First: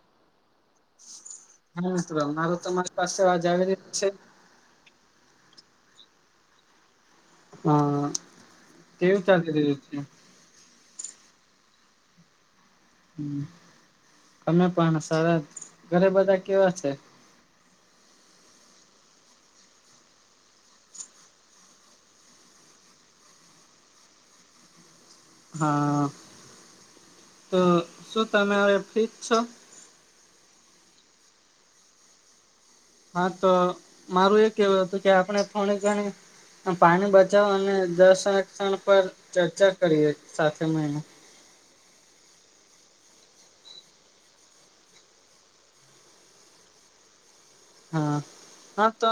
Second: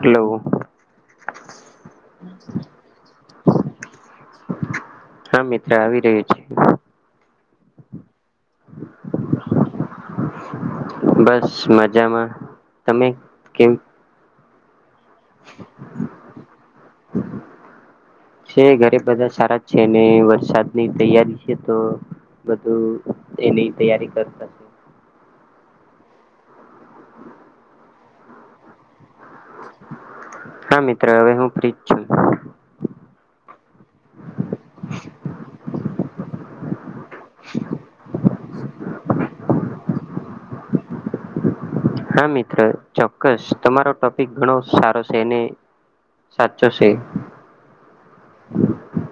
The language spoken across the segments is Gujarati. હેલો. હા મ મારે તમા મારી પાસે આજ આવેલી જ છે. હા મિત્ર આવી રહ્યો છે. હા કેવું ચાલી રહ્યું છે. બસ મજામાં તમે કેમ. અમે પણ સરા, ઘરે બધા કેવા છે. છે ઘરે બધા સારા છે, ને વરસાદની તૈયારી છે, તો બધું એની તૈયારી કરતા છે. હા તો શું તમે ફ્રીજ છો. હા મિત્રો હવે હું પ્ર્રીત છું. હા તો, મારું એ કેવું હતું કે આપણે ફણી જાણી. પાણી બચાવ અને દસ ક્ષણ પર ચર્ચા કરીએ સાથે મળને. [inaudible] હા મિત્ર ચોક્કસ તમારો ટોપિક ઘણો સારો છે. ને સાતસો છે. હા હા તો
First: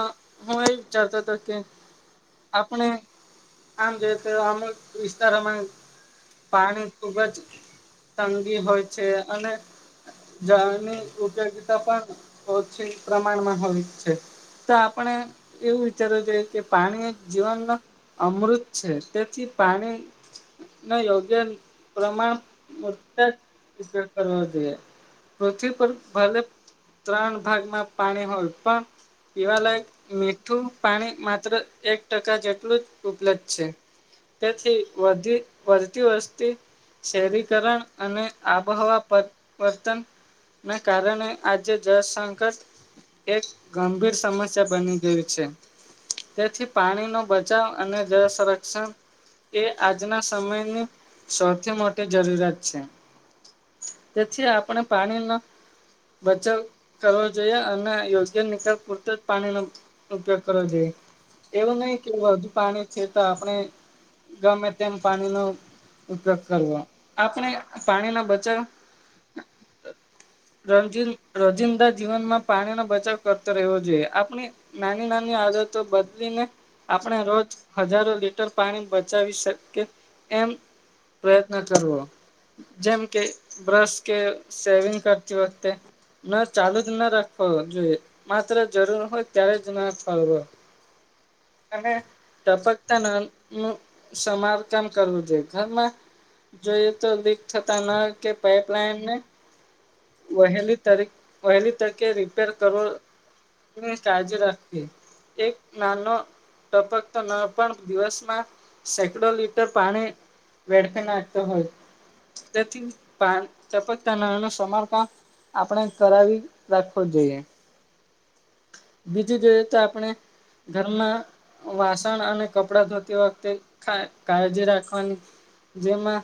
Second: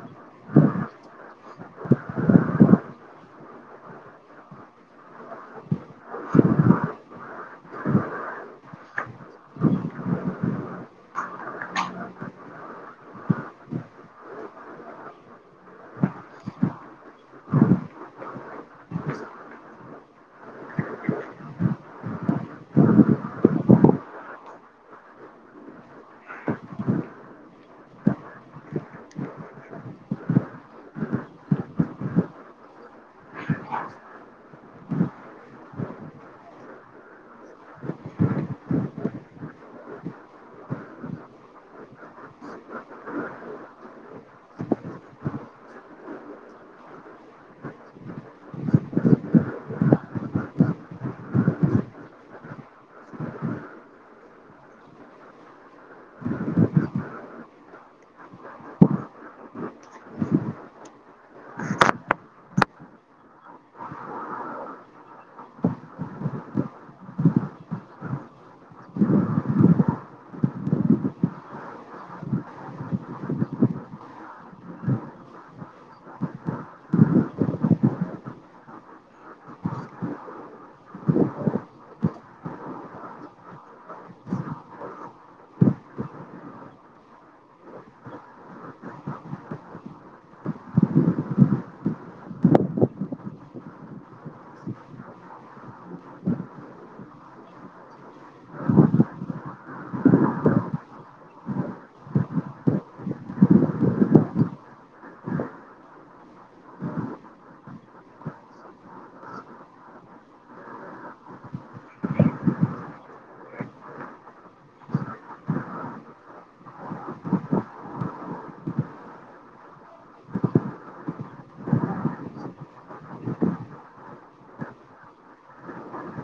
હું એ વિચારતો હતો કે આપણે. આમ જો તો અમુક વિસ્તારમાં પાણી ખુબ જ. તંગી હોય છે. અને! જળની ઉપયોગીતા પણ, ઓછી પ્રમાણમાં હોય છે. તો આપણે એવું વિચારવું જોઈએ કે પાણી જીવન અમૃત છે. તેથી. પાણી. ન યોગ્ય પ્રમાણ વિ કરવા જોઈએ. પૃથ્વી પર ભલે ત્રણ ભાગમાં. પાણી હોય પણ પીવાલાયક મીઠું પાણી માત્ર, એક ટકા જેટલું જ ઉપલબ્ધ છે. તેથી વધી વધતી વસ્તી. શહેરીકરણ અને, આબોહવા પરિવર્તન. ના કારણે આજે જળ સંકટ એક ગંભીર સમસ્યા બની ગયું છે. તેથી પાણીનોો બચાવ, અને જળ સંરક્ષણ એ આજના સમયની સૌથી મોટી જરૂરિયાત છે. તેથી આપણે પાણીનો બચાવ કરવો જોઈએ અને. યોગ્ય નિકાલ પૂરત જ પાણી, નો ઉપયોગ કરવો જોઈએ. એવું નહીિ કે વધુ પાણી છે. તો આપણે ગમે તેમ પાણીનોો ઉપયોગ કરવો, આપણે પાણીનો બચાવ ર રજીિંદા જીવનમાં પાણી નો બચાવ કરતો રહેવો જોઈએ. આપણી નાની નાની આદતો બદલીને આપણે રોજ હજારો લીટર પાણી બચાવી શકે એમ પ્રયત્ન કરવો. જેમ કે બ્રશ, કે સેવિંગ કરતી વખતે ન ચાલુ જ ના રાખ હો જોઈએ માત્ર જરૂર હોય ત્યારે જ ના ફળવો અને. ટપકતા ના નું સમારકામ કરવું જોઈએ ઘરમાં જોઈએ તો લીક થતા ન કે પાઇપલાઇન ને વહેલી તારી વહેલી તરીકે રિપેર કરો. ની કાળજી રાખતી. એક નાનો ટપક તો ન પણ દિવસમાં સેંકડો લીટર પાણી વેડફે નાખતો હોય તેપ સમા આપણે કરાવી રાખવો જોઈએ બીજું જોઈએ તો આપણે ઘરમાં વાસણ અને કપડા ધોતી વખતે કાળજી રાખવાની જેમાં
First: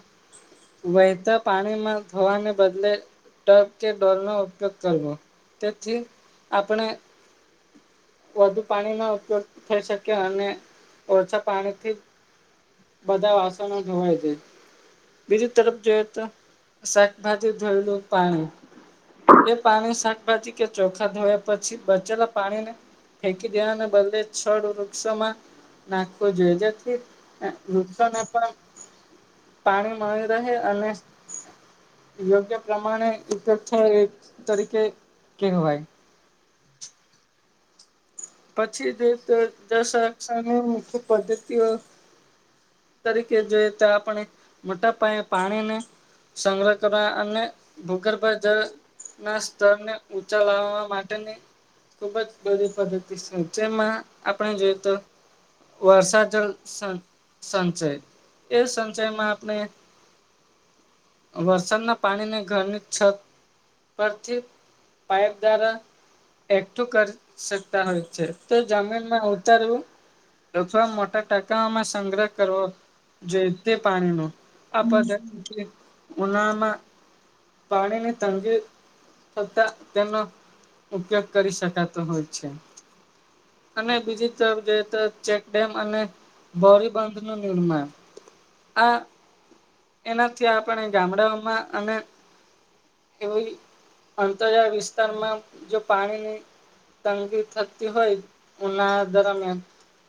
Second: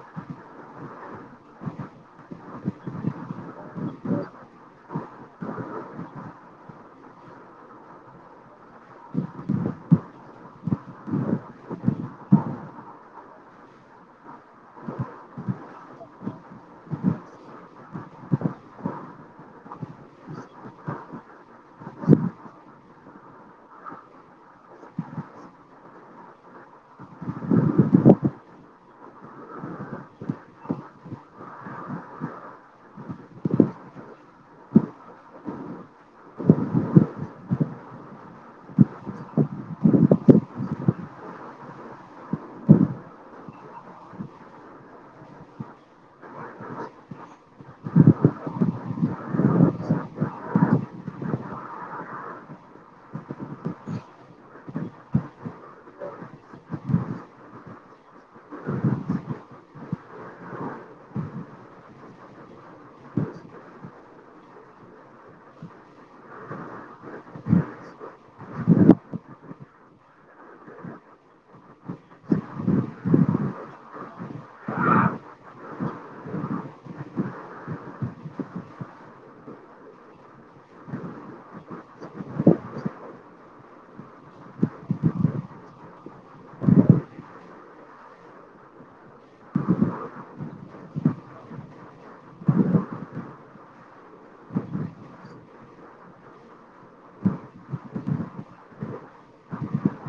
વહેતા પાણીમાં થવાને બદલે ટ કે ડોર નો ઉપયોગ કરવો તેથી આપણે વધુ પાણી ન ઉપયોગ થઈ શકે અને ઓછા પાણીથી બધા વાસણો જવાય છે બીજી તરફ જોયએ તો શાકભાજી ધોયેલું પાણી એ પાણી શાકભાજી કે ચોખા ધોયા પછી બચેલા પાણીને ફેંકી દેવાને બદલે છડ વૃક્ષોમાં નાખવું જોઈએ જેથી વૃતોને પણ પાણી મળી રહે અને યોગ્ય પ્રમાણે ઉપગ તરીકે કહેવાય પછી જે દશક્ષની મુખ્ય પદ્ધતિઓ તરીકે જોઈએ તો આપણે મોટા પાયે પાણીને સંગ્રહ કરવા અને ભૂગર્ભા જ ના સ્તરને ઊંચા લાવવા માટેની ખુબ જ બરી પદ્ધતિ જેમાં આપણે જોયએ તો વર્ષા જલ સં સંચય એ સંચયમાં આપણે વરસાદના પાણીને ઘરની છત પરથી પાપ દ્વારા એકઠું કરી હોય છે તો જમીનમાં ઉતરવું અથવા મોટા ટાકામાં સંગ્રહ કરવો જે તે પાણીનો આ પાર્થ ઉનામાં પાણીને તંગ છતાં તેનો ઉપયોગ કરી શકાતો હોય છે. અને બીજી તરફ જઈ તો ચેકડેમ અને ભોરીબંધ ન નિર્માણ. આ એનાથી આપણે ગામડાઓમાં અને એવી અંતરજળ વિસ્તારમાં જો પાણીની તંગી થતી હોય, ઉનાળા દરમિયાન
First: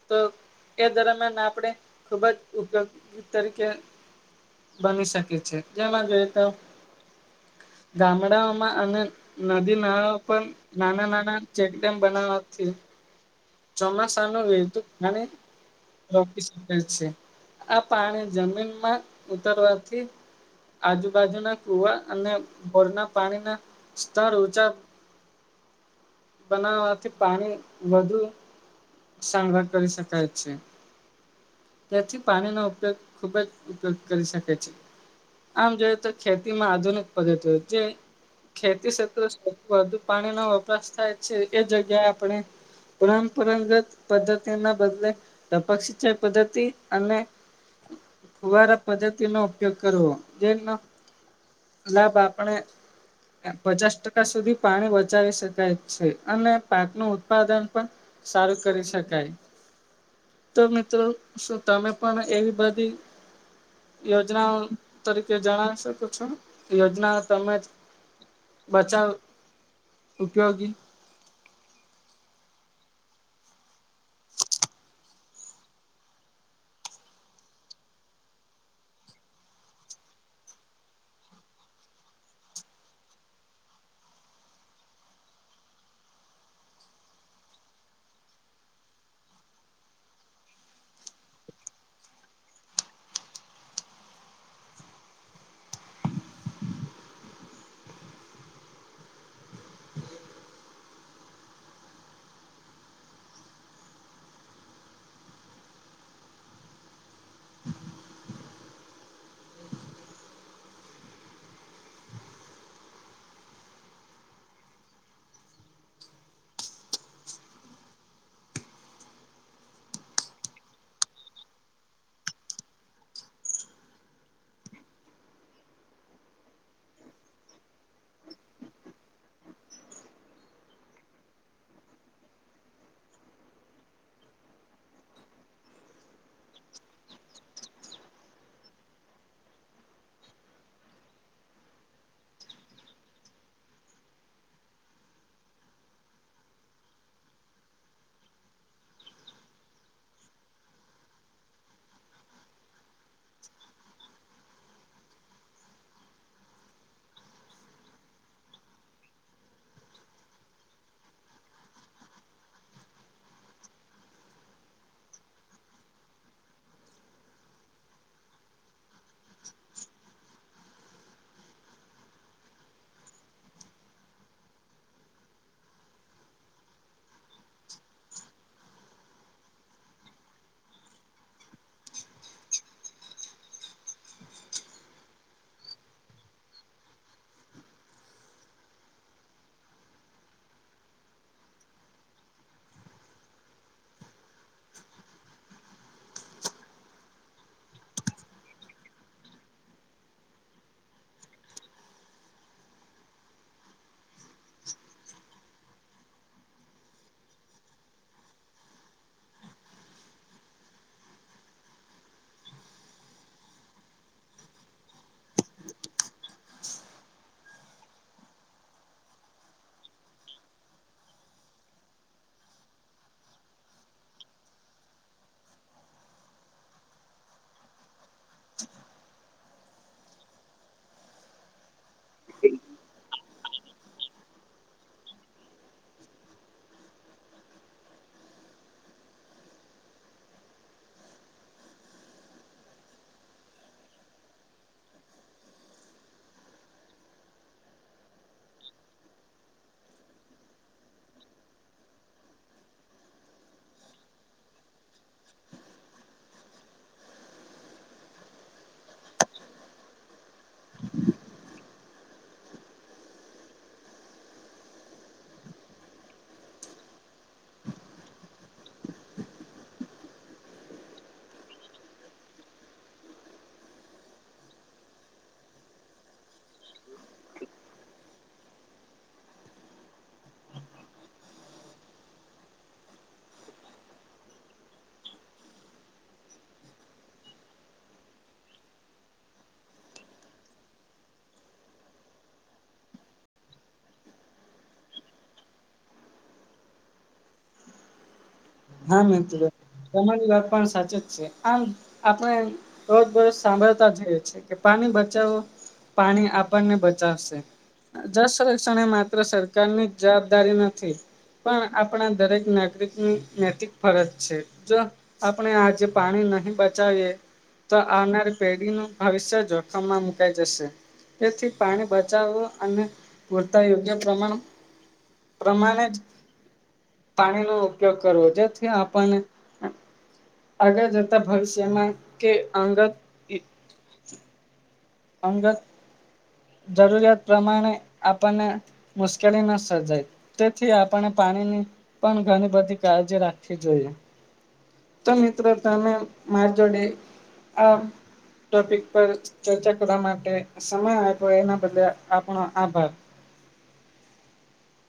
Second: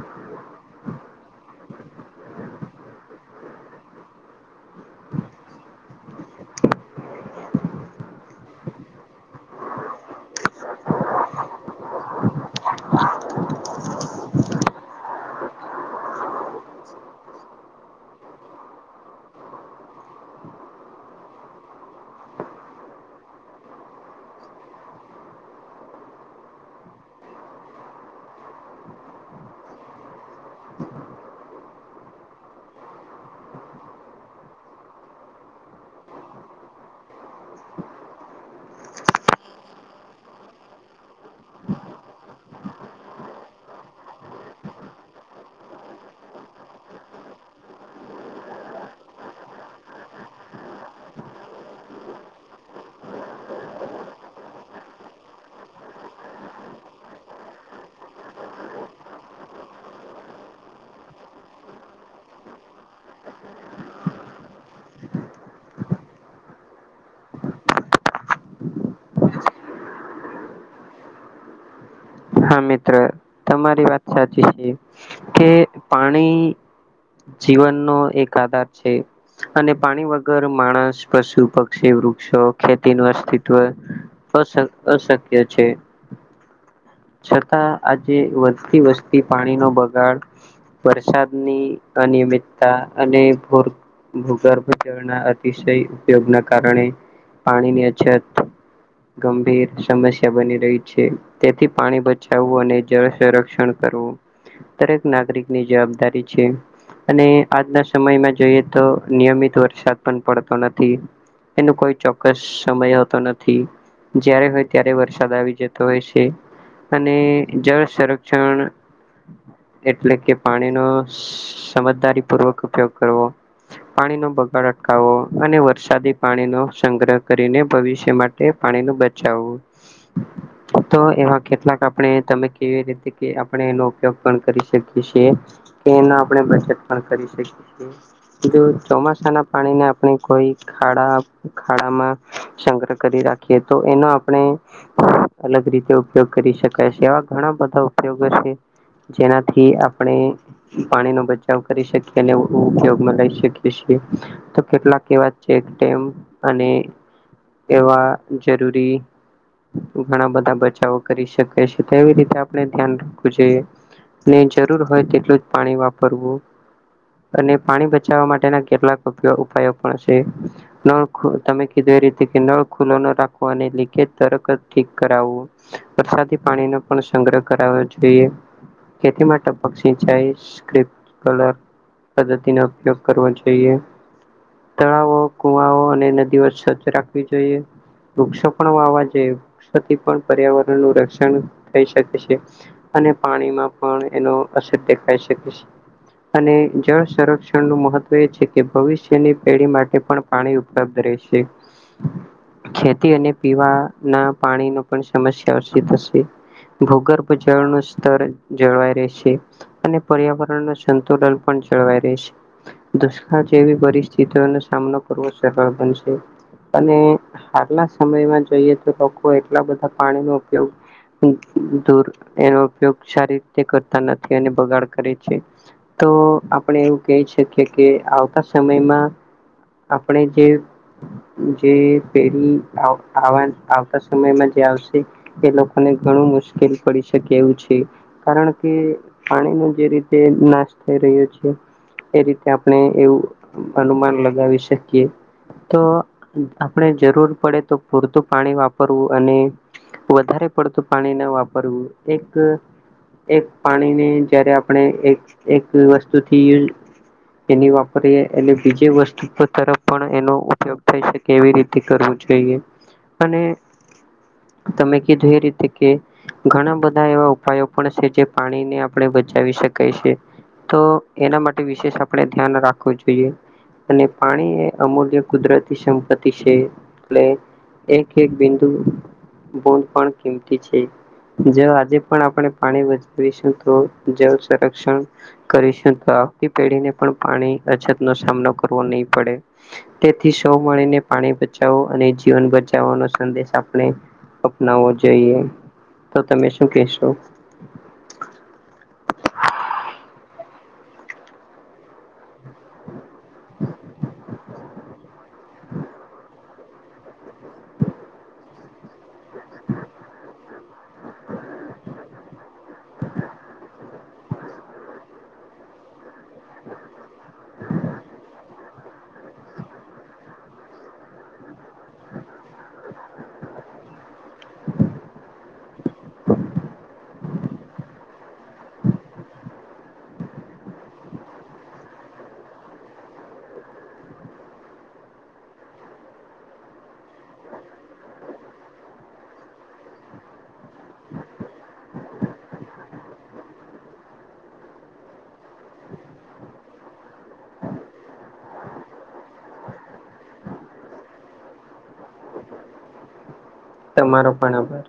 તો એ દરમિયાન આપણે ખૂબ જ ઉપયોગી તરીકે બની શકે છે. કેવા જોઈએ તો ગામડાઓમાં અને નદી નાળા પણ નાના નાના ચેકડેમ બનાવાથી ચોમાસાનું વહેતું પાણી રોકી શકે છે. આ પાણી જમીનમાં ઉતરવાથી આજુબાજુના કુવા અને ભોરના પાણીના સ્તર ંઉચા બનાવાથી પાણી વધુ સંગ્રહ કરી શકાય છે. તેથી પાણીનો ઉપયોગ ખુબ જ ઉપયોગ કરી શકે છે. આમ જોય તો ખેતીમાં આધુનિક પદ્ધતિ જે ખેતી ક્ષેત્રૌ વધુ પાણીનો વપરાશ થાય છે એ જગ્યાએ આપણે પરંપરાગત પદ્ધતિના બદલે તપક્ષ પદ્ધતિ અને ખુવારા પદ્ધતિનો ઉપયોગ કરવો જે ના, -ભા આપણે પચાસ ટકા સુધી પાણી બચાવી શકાય છે અને પાક નું ઉત્પાદન પણ સારું કરી શકાય. તો તો શું? તમે પણ એવી બધી યોજનાઓ તરીકે જણાવી શકો છો. યોજના તમે બચાવ ઉપયોગી. હા, મિત્ર તમારી વાત સાચી છે. કે, પાણી જીવનનો એક આધાર છે. અને પાણી વગર માણસ, પશુ, પક્ષી, વૃક્ષો, ખેતીનું અસ્તિત્વ અશક્ય છે. [unintelligible] છતાં આજે વધતી વસતી પાણીનો બગાડ વરસાદની અનિયમિતતા અને ભોર ભૂગર્ભ જળના અતિશય ઉપયોગના કારણે પાણીની અછત ગંભીર સમસ્યા બની રહી છે. તેથી પાણી બચાવવું અને જળ સંરક્ષણ કરવું. દરેક નાગરિકની જવાબદારી છે. અને આજના સમયમાં જોઈએ તો નિયમિત વરસાદ પણ પડતો નથી. એનો કોઈ ચોક્કસ સમય હતો નથી. જયારે હોય ત્યારે વરસાદ આવી જતો હોય છે. અને જળ સંરક્ષણ એટલે કે, પાણીનો સમજદારી પૂર્વક ઉપયોગ કરવો. પાણીનો બગાડ અટકાવો અને વરસાદી પાણીનો સંગ્રહ કરીને ભવિષ્ય માટે પાણીનું બચાવવું. તો એમાં કેટલાક આપણે તમે કેવી રીતે કે આપણે એનો ઉપયોગ પણ કરી શકીએ છીએ કે એના આપણે બચત પણ કરી શકીએ. જો ચોમાસાના પાણીને આપણે કોઈ ખાડા, ખાડામાં સંગ્રહ કરી- રાખીએ તો એનો આપણે અલગ રીતે ઉપયોગ કરી શકાય છે. એવા ઘણા બધા ઉપયોગો છે. જેનાથી આપણે પાણીનો બચાવ કરી શકીએ અને ઉપયોગમાં લઈ શકીએ છીએ. તો કેટલાક કે વાત છે અને એવા જરૂરી ઘણા બધા બચાવો. કરી શકે છેવી રીતે આપણે ધ્યાન રાખવું જોઈએ. ને જરૂર હોય તેટલું જ પાણી વાપરવું. અને પાણી બચાવવા માટેના કેટલાક ઉપાયો પણ છે. નળ તમે કીધું એ રીતે કે નળ ખુલ્લો ન રાખોને એ લીકેજ કે તરત જ ઠીક કરાવવું. વરસાદી પાણીનો પણ સંગ્રહ કરાવવો જોઈએ. ખેતી માટે ટપક સિંચાઈ પદ્ધતિ [inaudible] પદ્ધતિનો ઉપયોગ કરવો જોઈએ. તળાવો, કુવાઓ અને નદીઓ સ્વરછ રાખવી જોઈએ. વૃક્ષો પણ વાવા જોઈએ વૃક્ષથી પણ પર્યાવરણનું રક્ષણ થઈ શકે છે. અને પાણીમાં પણ એનો અસર દેખાય છે. ઠીક છે. અને જળ સંરક્ષણ નું મહત્વ એ છે કે ભવિષ્યની પેઢી માટે પણ પાણી ઉપલબ્ધ છે. [inaudible] ખેતી અને પીવાના પાણી ન પણ સમસ્યા થશે. ભૂગર્ભ જળ ન સ્તર જળવાય રહે છે. અને પર્યાવરણ ન સંતુલન પણ. [inaudible] દુષ્કાળ જેવી પરિસ્થિતિઓનો સામનો કરવો સરળ બનશે. અને હાલના સમયમાં જોઈએ તો લોકો એટલા બધા પાણીનો ઉપયોગ દૂર એનો ઉપયોગ સારી રીતે કરતા નથી અને બગાડ કરે છે. તો આપણે એવું કહી શકીએ કે આવતા સમયમાં આપણે જે જે પેરીવા [inaudible] આવતા સમયમાં જે આવશે એ લોકોને ઘણું મુશ્કેલ પડી શકે એવું છે કારણ કે પાણીનો જે રીતે નાશ થઈ રહ્યો છે. એ રીતે આપણે એવું અનુમાન લગાવી શકીએ. તો આપણે જરૂર પડે તો પૂરતું પાણી વાપરિયે. તો અને વધારે પડતું પાણી ન વાપરવું જોઈએ. એક પાણીને જયારે આપણે એક એક વસ્તુથી. એની વાપરીએ એને બીજી વસ્તુ તરફ પણ એનો ઉપયોગ થઈ શકે એવી રીતે ઉપયોગ કરવો. ઈને અને. [inaudible] તમે કીધું એ રીતે કે? ઘણા બધા એવા ઉપાયો પણ છે જે પાણીને આપણે બચાવી શકાયછે. તો એના માટે વિશેષ આપણે ધ્યાન રાખવું જોઈએ. અને પાણી એ અમૂલ્ય કુદરતી સંપત્તિ છે એટલે એક. એક. બિંદુ બોદ પણ કિંમતી છે. જ આજે પણ આપણે પાણી બચાવીશું તો જળ સંરક્ષણ કરીશકતા. આવતી પેઢી ને પણ પાણી અછત નો સામનો કરવો નહી પડે તેથી સૌ મળી ને. પાણી બચાવો અને જીવન બચાવવો. સંદેશ આપણે અપનાવવો જોઈએ. તો તમે શું કશો? [inaudible] હા મિત્રો તમારી વાત પણ સાચ જ છે. આમ આપણે? રોજ દરોજ સાંભળતા જઈએ છે કે પાણી બચાવો પાણી આપણને બચાવશે. જળ સંરક્ષણ એ માત્ર સરકારની જ જવાબદારી નથી. પણ? આપણા દરેક નાગરિકની. નૈતિક ફરજ છે. જો આપણે આજે પાણી નહી બચાવીએ? તો આવનારી પેઢી નું ભવિષ્ય જોખમમાં મુકાઈ જશે. તેથી પાણી બચાવવુ અને પૂરતા યોગ્ય પ્રમાણ. પ્રમાણે જ પાણીનો ઉપયોગ. કરો જેથી. આપને? આગળ જતા ભવિષ્યમાં કે અંગત. અંગત. જરૂરિયાત પ્રમાણે આપણને મુશ્કેલી ન સર્જાય તેથી આપણે પાણી. પાણી ની પણ ઘણી બધી કાળજી રાખવી જોઈએ. તો મિત્રો તમે મારી જોડે આ. ટોપિક પર ચર્ચા કરવા માટે સમય આપ્યો એના બદલ આપણો આભાર. તમારો પણ આભાર.